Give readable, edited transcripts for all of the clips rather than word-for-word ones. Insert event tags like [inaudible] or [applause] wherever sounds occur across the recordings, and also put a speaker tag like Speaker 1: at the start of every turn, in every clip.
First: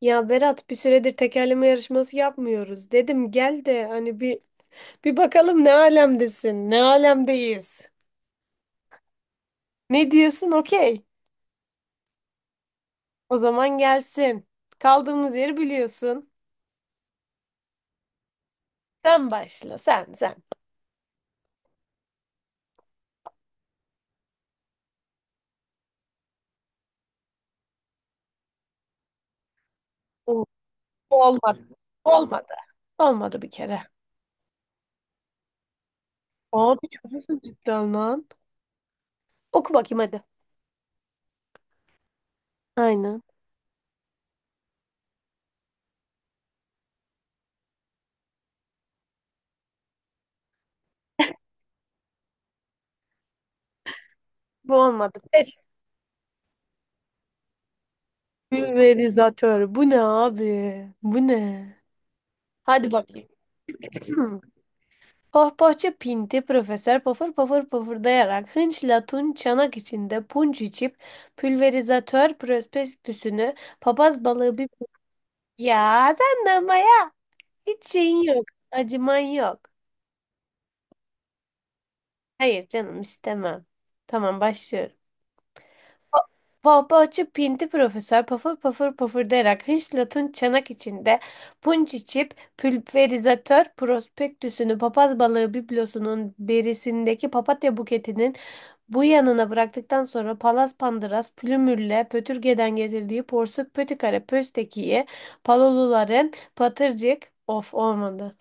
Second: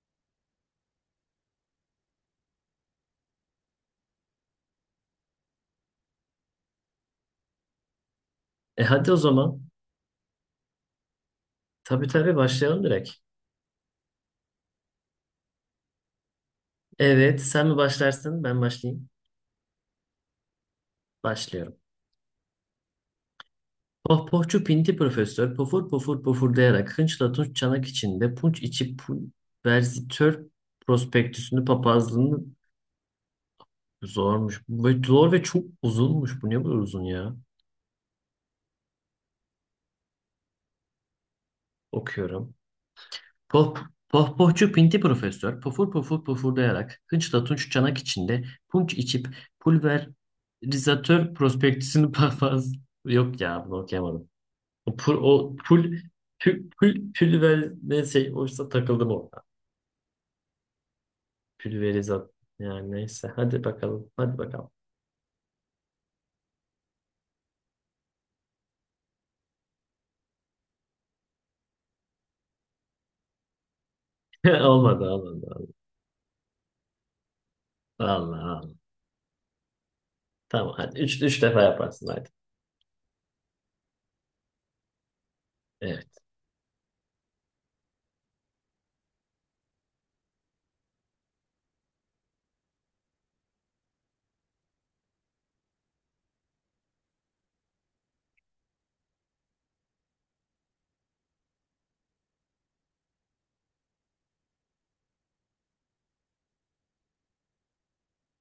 Speaker 1: Ya Berat, bir süredir tekerleme yarışması yapmıyoruz. Dedim gel de hani bir bakalım ne alemdesin, ne alemdeyiz.
Speaker 2: Hadi o zaman.
Speaker 1: Ne diyorsun? Okey.
Speaker 2: Tabii, başlayalım direkt.
Speaker 1: O zaman gelsin. Kaldığımız yeri biliyorsun.
Speaker 2: Evet, sen mi başlarsın, ben başlayayım.
Speaker 1: Sen başla, sen.
Speaker 2: Başlıyorum. Pohpohçu pinti profesör pofur pofur pofurdayarak hınçla tunç çanak içinde punç içi pu-
Speaker 1: Oo,
Speaker 2: verzitör prospektüsünü
Speaker 1: olmadı.
Speaker 2: papazlığını
Speaker 1: Olmadı. Olmadı bir kere.
Speaker 2: zormuş. Ve zor ve çok uzunmuş. Bu niye bu kadar
Speaker 1: Abi
Speaker 2: uzun
Speaker 1: çok
Speaker 2: ya?
Speaker 1: hızlı cidden lan. Oku bakayım hadi.
Speaker 2: Okuyorum.
Speaker 1: Aynen.
Speaker 2: Poh, pohpohçu pinti profesör pofur pofur pofurdayarak hınçla tunç çanak içinde punç içip pulverizatör prospektüsünü [laughs] papaz... Yok ya bunu okuyamadım.
Speaker 1: Bu
Speaker 2: O, pul,
Speaker 1: olmadı.
Speaker 2: o
Speaker 1: Pes.
Speaker 2: pul, pul, pulver neyse oysa takıldım orada.
Speaker 1: Pulverizatör. Bu ne abi? Bu ne?
Speaker 2: Pülverizat.
Speaker 1: Hadi
Speaker 2: Yani
Speaker 1: bakayım.
Speaker 2: neyse. Hadi bakalım. Hadi
Speaker 1: [clears throat]
Speaker 2: bakalım.
Speaker 1: Pohpohçu pinti profesör pofur pofur pofurdayarak hınçla tun çanak içinde punç içip pülverizatör prospektüsünü papaz balığı
Speaker 2: [laughs]
Speaker 1: bir...
Speaker 2: Olmadı.
Speaker 1: Ya sen de ama ya, hiç
Speaker 2: Allah
Speaker 1: şeyin yok,
Speaker 2: Allah.
Speaker 1: acıman yok.
Speaker 2: Tamam hadi. Üç defa yaparsın hadi.
Speaker 1: Hayır canım, istemem. Tamam, başlıyorum.
Speaker 2: Evet.
Speaker 1: Pohpohçu pinti profesör pafır pafır pafırdayarak hırsla tun çanak içinde punç içip pülverizatör prospektüsünü papaz balığı biblosunun berisindeki papatya buketinin bu yanına bıraktıktan sonra palas pandıras plümürle pötürgeden getirdiği porsuk pötikare pöstekiyi paloluların patırcık of olmadı.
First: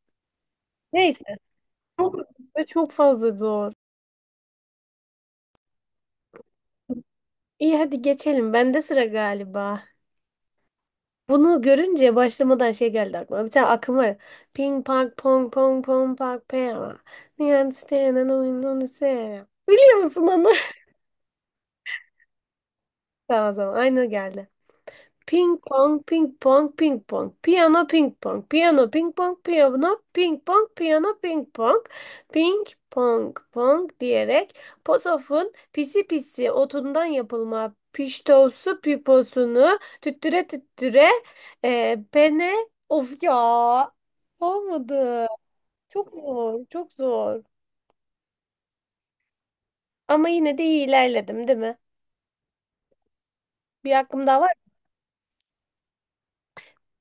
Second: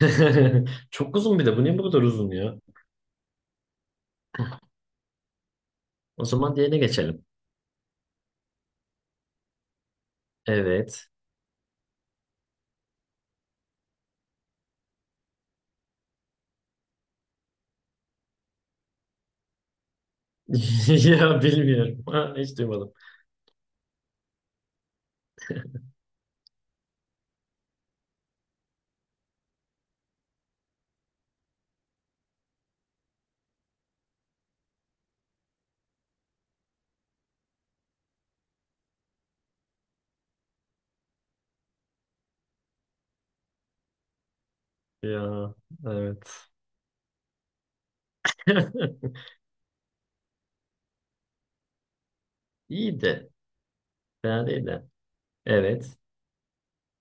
Speaker 2: [laughs] Çok
Speaker 1: Neyse.
Speaker 2: uzun bir de. Bu niye bu kadar
Speaker 1: Çok,
Speaker 2: uzun ya?
Speaker 1: çok fazla zor.
Speaker 2: O zaman diğerine geçelim.
Speaker 1: İyi, hadi geçelim. Bende sıra galiba.
Speaker 2: Evet.
Speaker 1: Bunu görünce başlamadan şey geldi aklıma. Bir tane akım var. Ping pong pong pong pong pong pong. Niye understand and I don't understand. Biliyor musun onu?
Speaker 2: [laughs] Ya bilmiyorum. Ha, hiç duymadım.
Speaker 1: [laughs] Tamam, tamam. Aynı o geldi. Ping pong, ping pong, ping pong. Piyano, ping pong, piyano, ping pong, piyano, ping pong, piyano, ping pong. Ping pong, pong diyerek posofun pisi pisi otundan yapılma piştosu piposunu tüttüre tüttüre pene. Of ya. Olmadı.
Speaker 2: Ya
Speaker 1: Çok
Speaker 2: evet.
Speaker 1: zor, çok zor.
Speaker 2: [laughs]
Speaker 1: Ama yine de iyi ilerledim, değil mi?
Speaker 2: İyiydi.
Speaker 1: Bir hakkım daha
Speaker 2: Fena
Speaker 1: var.
Speaker 2: değil de. Evet.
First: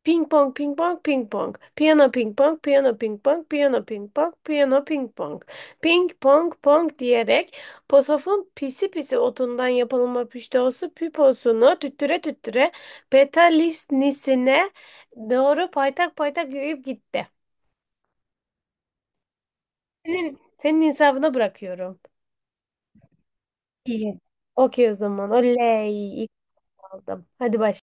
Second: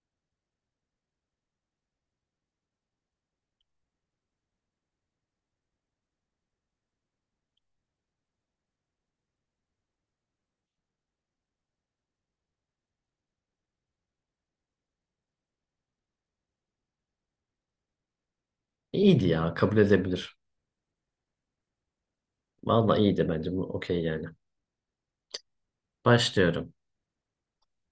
Speaker 1: Ping pong, ping pong, ping pong. Piyano, ping pong, piyano, ping pong, piyano, ping pong, piyano, ping pong. Ping pong, pong diyerek posofun pisi pisi otundan yapılma püşteosu piposunu tüttüre tüttüre petalisnisine doğru paytak paytak yürüyüp gitti.
Speaker 2: İyiydi ya. Kabul edebilir.
Speaker 1: Senin insafına bırakıyorum.
Speaker 2: Vallahi iyiydi bence. Bu okey
Speaker 1: İyi.
Speaker 2: yani.
Speaker 1: Okey o zaman. Oley. İlk
Speaker 2: Başlıyorum.
Speaker 1: aldım. Hadi başla.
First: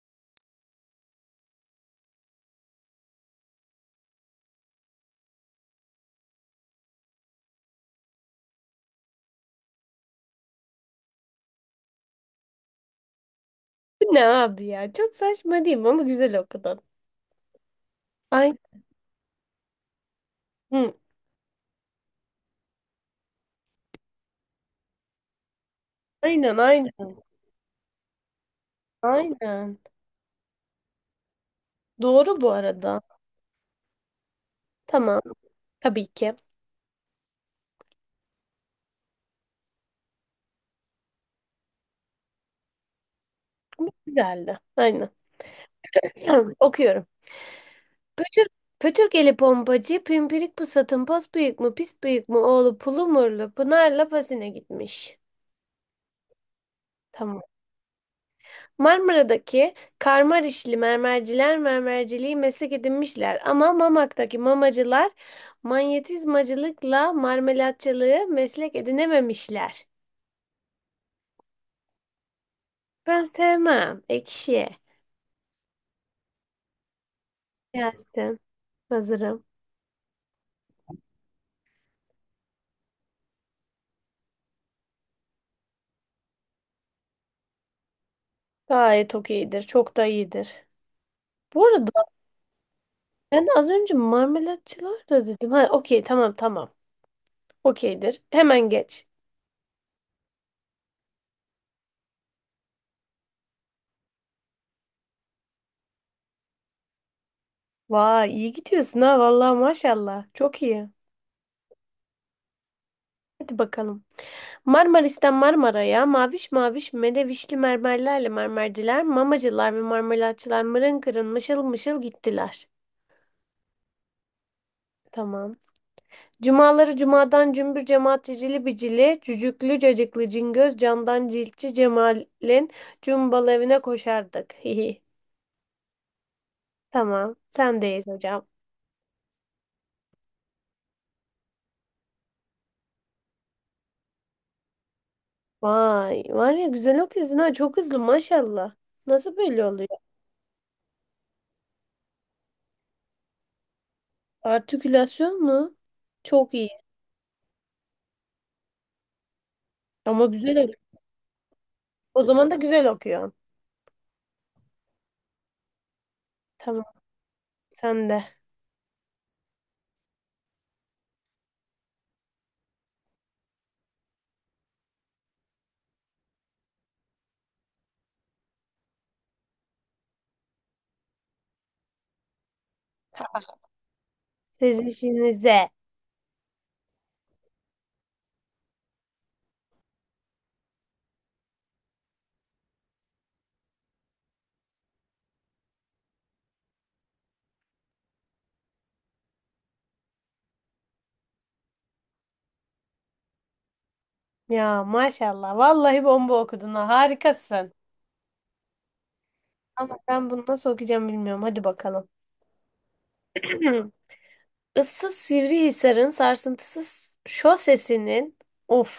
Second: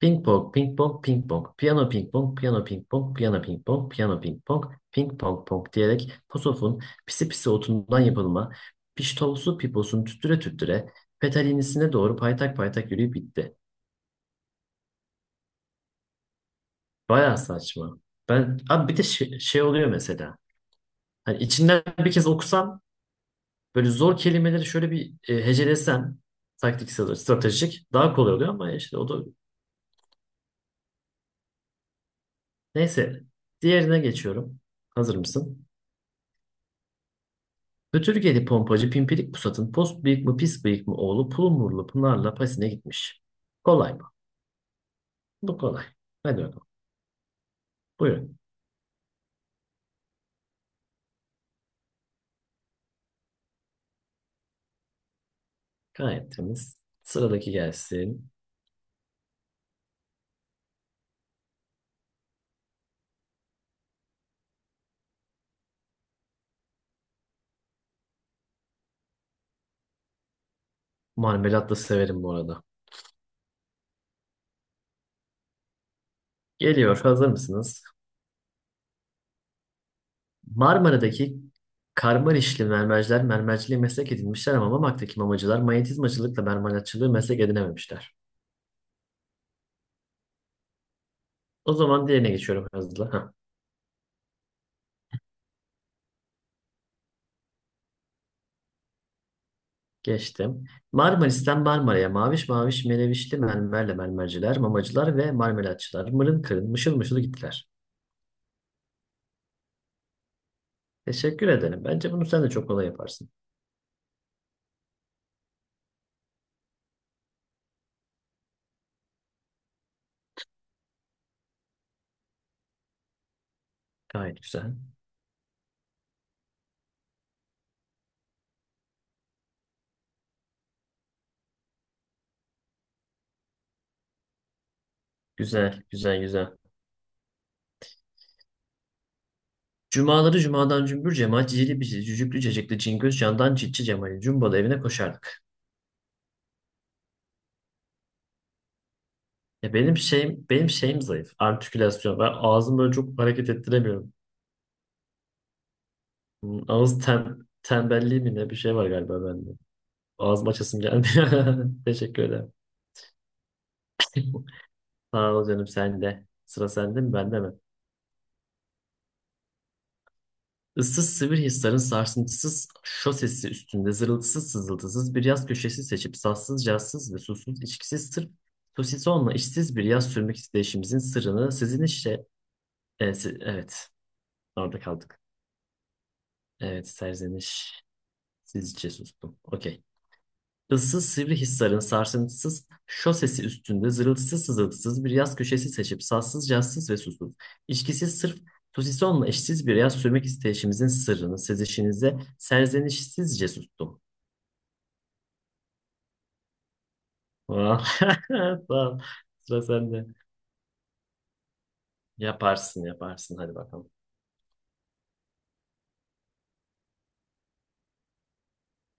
Speaker 2: Ping pong, ping pong, ping pong, piyano ping pong, piyano ping pong, piyano ping pong, piyano ping pong, ping pong pong diyerek posofun pisi pisi otundan yapılma, piştolsu piposunu tüttüre tüttüre petalinisine doğru paytak paytak yürüyüp bitti.
Speaker 1: Bu ne abi ya? Çok saçma değil mi? Ama güzel okudun.
Speaker 2: Baya saçma.
Speaker 1: Aynen.
Speaker 2: Ben, abi bir de şey oluyor mesela. Hani içinden bir kez okusam böyle zor kelimeleri şöyle bir hecelesem
Speaker 1: Aynen,
Speaker 2: taktiksel,
Speaker 1: aynen.
Speaker 2: stratejik daha kolay oluyor ama işte o da
Speaker 1: Aynen. Doğru bu arada.
Speaker 2: neyse. Diğerine geçiyorum. Hazır
Speaker 1: Tamam.
Speaker 2: mısın?
Speaker 1: Tabii ki.
Speaker 2: Götürgeli pompacı Pimpirik Pusat'ın post bıyık mı pis bıyık mı oğlu Pulumurlu Pınar'la Pasin'e gitmiş. Kolay mı?
Speaker 1: Güzeldi. Aynen.
Speaker 2: Bu kolay. Hadi
Speaker 1: [clears throat]
Speaker 2: bakalım.
Speaker 1: Okuyorum.
Speaker 2: Buyurun.
Speaker 1: Pötür, pötürgeli pompacı, pimpirik pusatın pos büyük mü, pis büyük mü, oğlu pulu murlu, Pınar'la pasine gitmiş.
Speaker 2: Gayet temiz.
Speaker 1: Tamam.
Speaker 2: Sıradaki gelsin.
Speaker 1: Marmara'daki karmarişli mermerciler mermerciliği meslek edinmişler. Ama Mamak'taki mamacılar manyetizmacılıkla marmelatçılığı meslek edinememişler.
Speaker 2: Marmelat da severim bu arada.
Speaker 1: Ben sevmem. Ekşi.
Speaker 2: Geliyor. Hazır mısınız?
Speaker 1: Gelsin. Hazırım.
Speaker 2: Marmara'daki Karmanişli mermerciler mermerciliği meslek edinmişler ama Mamak'taki mamacılar manyetizmacılıkla mermerlatçılığı meslek edinememişler.
Speaker 1: Gayet okeyidir. Çok da iyidir. Bu
Speaker 2: O
Speaker 1: arada
Speaker 2: zaman diğerine geçiyorum hızlı. Heh.
Speaker 1: ben az önce marmelatçılar da dedim. Ha okey, tamam. Okeydir. Hemen geç.
Speaker 2: Geçtim. Marmaris'ten Marmara'ya maviş maviş melevişli mermerle mermerciler, mamacılar ve marmelatçılar mırın kırın mışıl mışıl gittiler.
Speaker 1: Vay, iyi gidiyorsun ha, vallahi maşallah. Çok iyi.
Speaker 2: Teşekkür ederim. Bence bunu sen de çok kolay yaparsın.
Speaker 1: Hadi bakalım. Marmaris'ten Marmara'ya maviş maviş merevişli mermerlerle mermerciler, mamacılar ve marmelatçılar mırın kırın mışıl mışıl gittiler.
Speaker 2: Gayet güzel.
Speaker 1: Tamam. Cumaları cumadan cümbür cemaat cicili bicili, cücüklü cacıklı cingöz candan ciltçi Cemal'in cumbalı evine koşardık. [laughs] Hihi.
Speaker 2: Güzel, güzel, güzel.
Speaker 1: Tamam. Sendeyiz hocam.
Speaker 2: Cumaları cumadan cümbür cemaat cicili bicili cücüklü cecikli cingöz candan çitçi cemali cumbalı evine koşardık.
Speaker 1: Vay var ya, güzel okuyorsun ha, çok hızlı maşallah. Nasıl böyle
Speaker 2: Ya
Speaker 1: oluyor?
Speaker 2: benim şeyim zayıf. Artikülasyon. Ben ağzımı böyle çok hareket ettiremiyorum.
Speaker 1: Artikülasyon mu? Çok
Speaker 2: Hmm,
Speaker 1: iyi.
Speaker 2: ağız tembelliği mi ne bir şey var galiba bende.
Speaker 1: Ama
Speaker 2: Ağzım
Speaker 1: güzel okuyor.
Speaker 2: açasım geldi. [laughs] Teşekkür
Speaker 1: O zaman
Speaker 2: ederim.
Speaker 1: da güzel okuyor.
Speaker 2: [laughs] Sağ ol canım sen de. Sıra
Speaker 1: Tamam,
Speaker 2: sende mi bende mi?
Speaker 1: sen de.
Speaker 2: Issız sivri hisların sarsıntısız şosesi üstünde zırıltısız sızıltısız bir yaz köşesi seçip sassız cazsız ve susuz içkisiz sırf sosisonla işsiz bir yaz sürmek isteyişimizin sırrını sizin işte evet
Speaker 1: Siz
Speaker 2: orada kaldık.
Speaker 1: işinize.
Speaker 2: Evet serzeniş sizce sustum. Okey. Issız Sivrihisar'ın sarsıntısız şosesi üstünde zırıltısız sızıltısız bir yaz köşesi seçip sassız cazsız ve susuz, içkisiz sırf Tusison'la eşsiz bir yaz sürmek isteyişimizin sırrını sezişinize serzenişsizce sustum.
Speaker 1: Ya maşallah. Vallahi bomba okudun ha. Harikasın.
Speaker 2: Vah. [laughs] Tamam. Sıra
Speaker 1: Ama
Speaker 2: sende.
Speaker 1: ben bunu nasıl okuyacağım bilmiyorum. Hadi bakalım.
Speaker 2: Yaparsın, hadi
Speaker 1: [clears throat]
Speaker 2: bakalım.
Speaker 1: Issız Sivrihisar'ın sarsıntısız şosesinin of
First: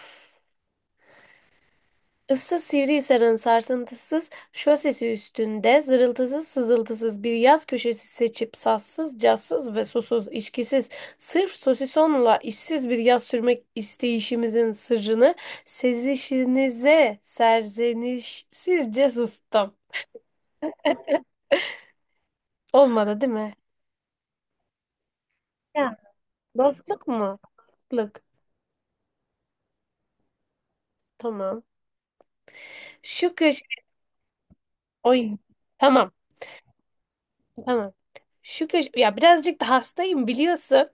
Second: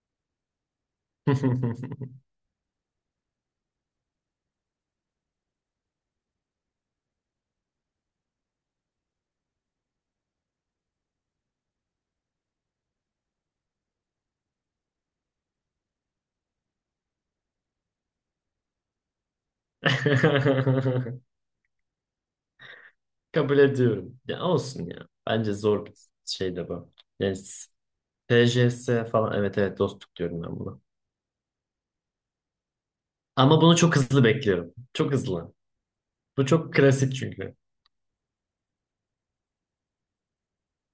Speaker 1: Issız Sivrihisar'ın sarsıntısız şosesi üstünde zırıltısız sızıltısız bir yaz köşesi seçip sassız, cazsız ve susuz, içkisiz, sırf sosisonla işsiz bir yaz sürmek isteyişimizin sırrını sezişinize serzenişsizce sustum.
Speaker 2: [laughs]
Speaker 1: Olmadı değil mi?
Speaker 2: Kabul ediyorum. Ya olsun ya. Bence
Speaker 1: Ya.
Speaker 2: zor bir şey de bu.
Speaker 1: Dostluk
Speaker 2: Yani
Speaker 1: mu? Dostluk.
Speaker 2: TCS falan evet evet dostluk diyorum ben buna.
Speaker 1: Tamam. Şu
Speaker 2: Ama
Speaker 1: köşe...
Speaker 2: bunu çok hızlı bekliyorum. Çok
Speaker 1: Oy.
Speaker 2: hızlı.
Speaker 1: Tamam.
Speaker 2: Bu çok klasik çünkü.
Speaker 1: Tamam. Şu köş, ya birazcık da hastayım biliyorsun.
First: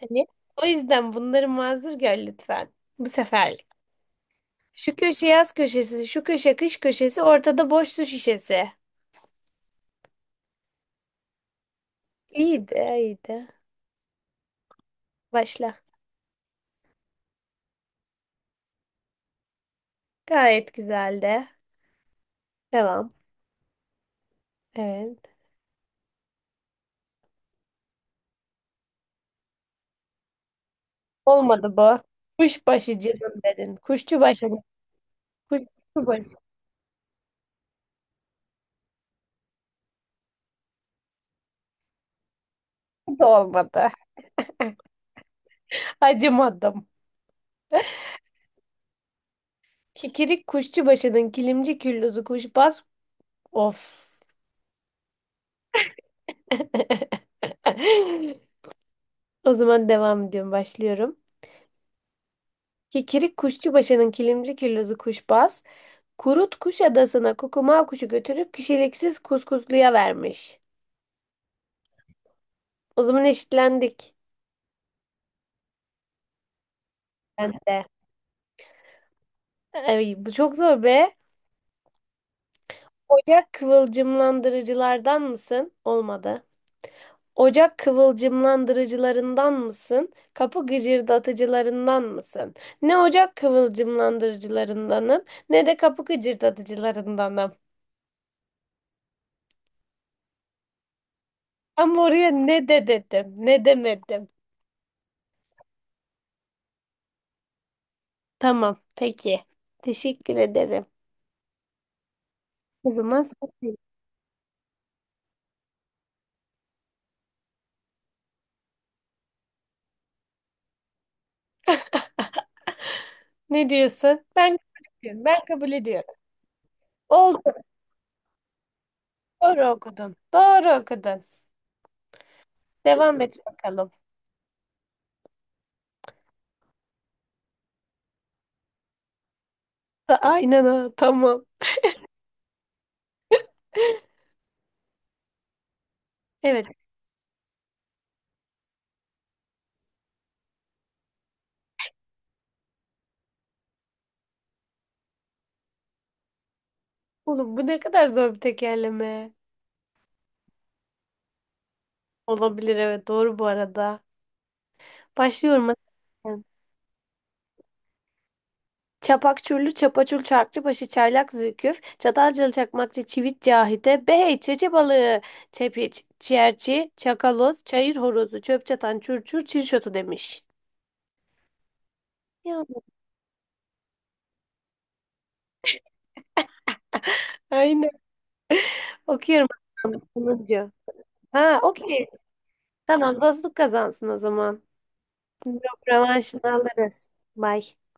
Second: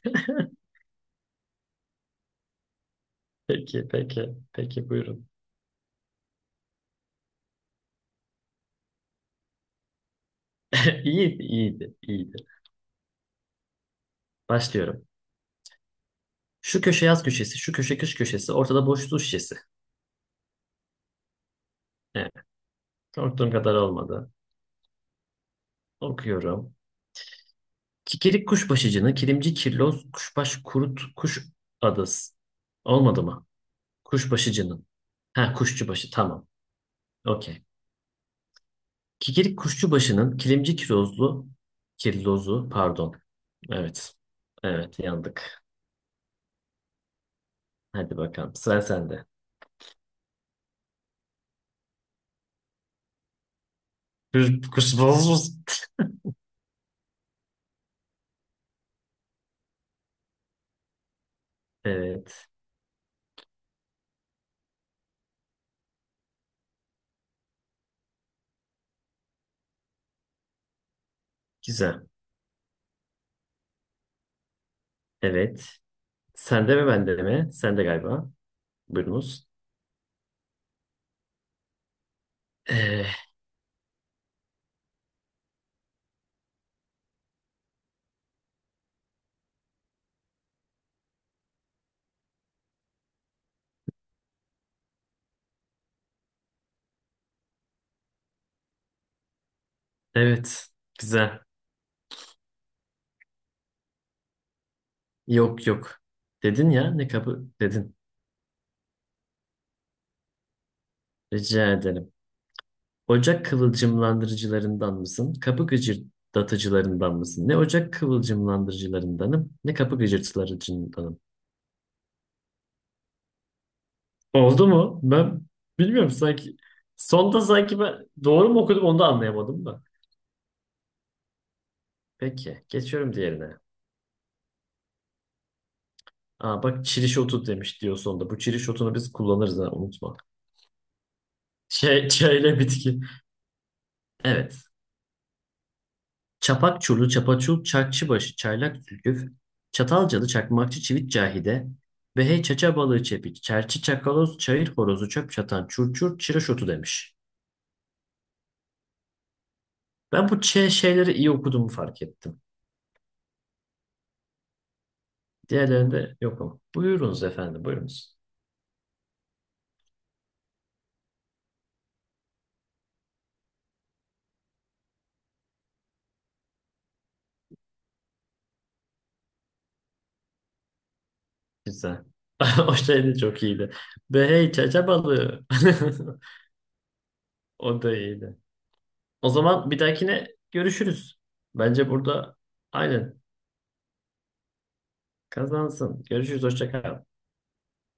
Speaker 1: Hani o yüzden bunları mazur gör lütfen. Bu seferlik.
Speaker 2: Peki,
Speaker 1: Şu köşe
Speaker 2: buyurun.
Speaker 1: yaz köşesi, şu köşe kış köşesi, ortada boş su şişesi.
Speaker 2: [laughs] İyiydi.
Speaker 1: İyiydi, iyiydi.
Speaker 2: Başlıyorum.
Speaker 1: Başla.
Speaker 2: Şu köşe yaz köşesi, şu köşe kış köşesi, ortada boş su şişesi.
Speaker 1: Gayet güzeldi.
Speaker 2: Evet,
Speaker 1: Devam.
Speaker 2: korktuğum kadar olmadı.
Speaker 1: Evet.
Speaker 2: Okuyorum. Kikirik kuşbaşıcını, kilimci kirloz, kuşbaş kurut, kuş
Speaker 1: Olmadı bu.
Speaker 2: adası.
Speaker 1: Kuşbaşı
Speaker 2: Olmadı
Speaker 1: canım
Speaker 2: mı?
Speaker 1: dedin. Kuşçu başı.
Speaker 2: Kuşbaşıcının. Ha,
Speaker 1: Kuşçu
Speaker 2: kuşçubaşı,
Speaker 1: başı
Speaker 2: tamam. Okey. Kikirik kuşçubaşının, kilimci kirozlu, kirlozu, pardon.
Speaker 1: da olmadı.
Speaker 2: Evet, evet, yandık.
Speaker 1: [laughs] Acımadım.
Speaker 2: Hadi bakalım sıra sende.
Speaker 1: Kikirik kuşçu başının kilimci küllüzü kuşbaz. Of.
Speaker 2: Kır- Kırsız mısın?
Speaker 1: [laughs] O zaman devam ediyorum, başlıyorum.
Speaker 2: Evet.
Speaker 1: Kikirik kuşçubaşının kilimci kirlozu kuşbaz, kurut kuş adasına kukumav kuşu götürüp kişiliksiz kuskusluya vermiş.
Speaker 2: Güzel.
Speaker 1: O zaman eşitlendik.
Speaker 2: Evet. Sende mi bende mi?
Speaker 1: Ben de.
Speaker 2: Sende galiba. Buyurunuz.
Speaker 1: Ay, bu çok zor be.
Speaker 2: Ee,
Speaker 1: Ocak kıvılcımlandırıcılardan mısın? Olmadı. Ocak kıvılcımlandırıcılarından mısın? Kapı gıcırdatıcılarından mısın? Ne ocak kıvılcımlandırıcılarındanım, ne de kapı gıcırdatıcılarındanım.
Speaker 2: evet. Güzel.
Speaker 1: Ama oraya ne de dedim, ne demedim.
Speaker 2: Yok. Dedin ya ne kabı dedin.
Speaker 1: Tamam, peki. Teşekkür ederim.
Speaker 2: Rica ederim.
Speaker 1: O zaman
Speaker 2: Ocak
Speaker 1: sen-
Speaker 2: kıvılcımlandırıcılarından mısın? Kapı gıcırdatıcılarından mısın? Ne ocak kıvılcımlandırıcılarındanım ne kapı gıcırdatıcılarındanım?
Speaker 1: ne diyorsun? Ben
Speaker 2: Oldu mu?
Speaker 1: kabul ediyorum. Ben
Speaker 2: Ben
Speaker 1: kabul
Speaker 2: bilmiyorum
Speaker 1: ediyorum.
Speaker 2: sanki. Sonda
Speaker 1: Oldu.
Speaker 2: sanki ben doğru mu okudum onu da
Speaker 1: Doğru
Speaker 2: anlayamadım da.
Speaker 1: okudun. Doğru okudun.
Speaker 2: Peki. Geçiyorum
Speaker 1: Devam et
Speaker 2: diğerine.
Speaker 1: bakalım.
Speaker 2: Aa, bak çiriş otu demiş diyor sonunda. Bu çiriş otunu biz kullanırız ha
Speaker 1: Da-
Speaker 2: unutma.
Speaker 1: aynen ha. Tamam.
Speaker 2: Şey, [laughs] çayla bitki.
Speaker 1: [laughs]
Speaker 2: Evet.
Speaker 1: Evet.
Speaker 2: Çapak çurlu, çapaçul, çakçıbaşı, çaylak zülküf, çatalcalı, çakmakçı, çivit cahide, behey, çaça balığı çepik, çerçi, çakaloz, çayır horozu, çöp çatan, çurçur, çiriş otu demiş.
Speaker 1: Oğlum bu ne kadar zor bir tekerleme.
Speaker 2: Ben bu şeyleri iyi okuduğumu fark ettim.
Speaker 1: Olabilir, evet. Doğru bu arada. Başlıyorum.
Speaker 2: Diğerlerinde yok ama. Buyurunuz efendim.
Speaker 1: Çapakçurlu, Çapaçul, Çarkçıbaşı, Çaylak, Zülküf, Çatalcalı, Çakmakçı, Çivit, Cahide, behey, çeçe balığı, çepiç, çerçi, çakaloz, çayır horozu, çöp çatan, çurçur, çirşotu demiş.
Speaker 2: Güzel.
Speaker 1: Ya,
Speaker 2: [laughs] O şey de çok iyiydi. Behey, çaça balığı. [laughs] O
Speaker 1: aynen.
Speaker 2: da iyiydi. O
Speaker 1: Okuyorum
Speaker 2: zaman bir dahakine
Speaker 1: bulunca.
Speaker 2: görüşürüz.
Speaker 1: Ha,
Speaker 2: Bence
Speaker 1: okey.
Speaker 2: burada aynen
Speaker 1: Tamam, dostluk kazansın o zaman. Yok,
Speaker 2: kazansın.
Speaker 1: revanşını
Speaker 2: Görüşürüz. Hoşça kal.
Speaker 1: alırız. Bye.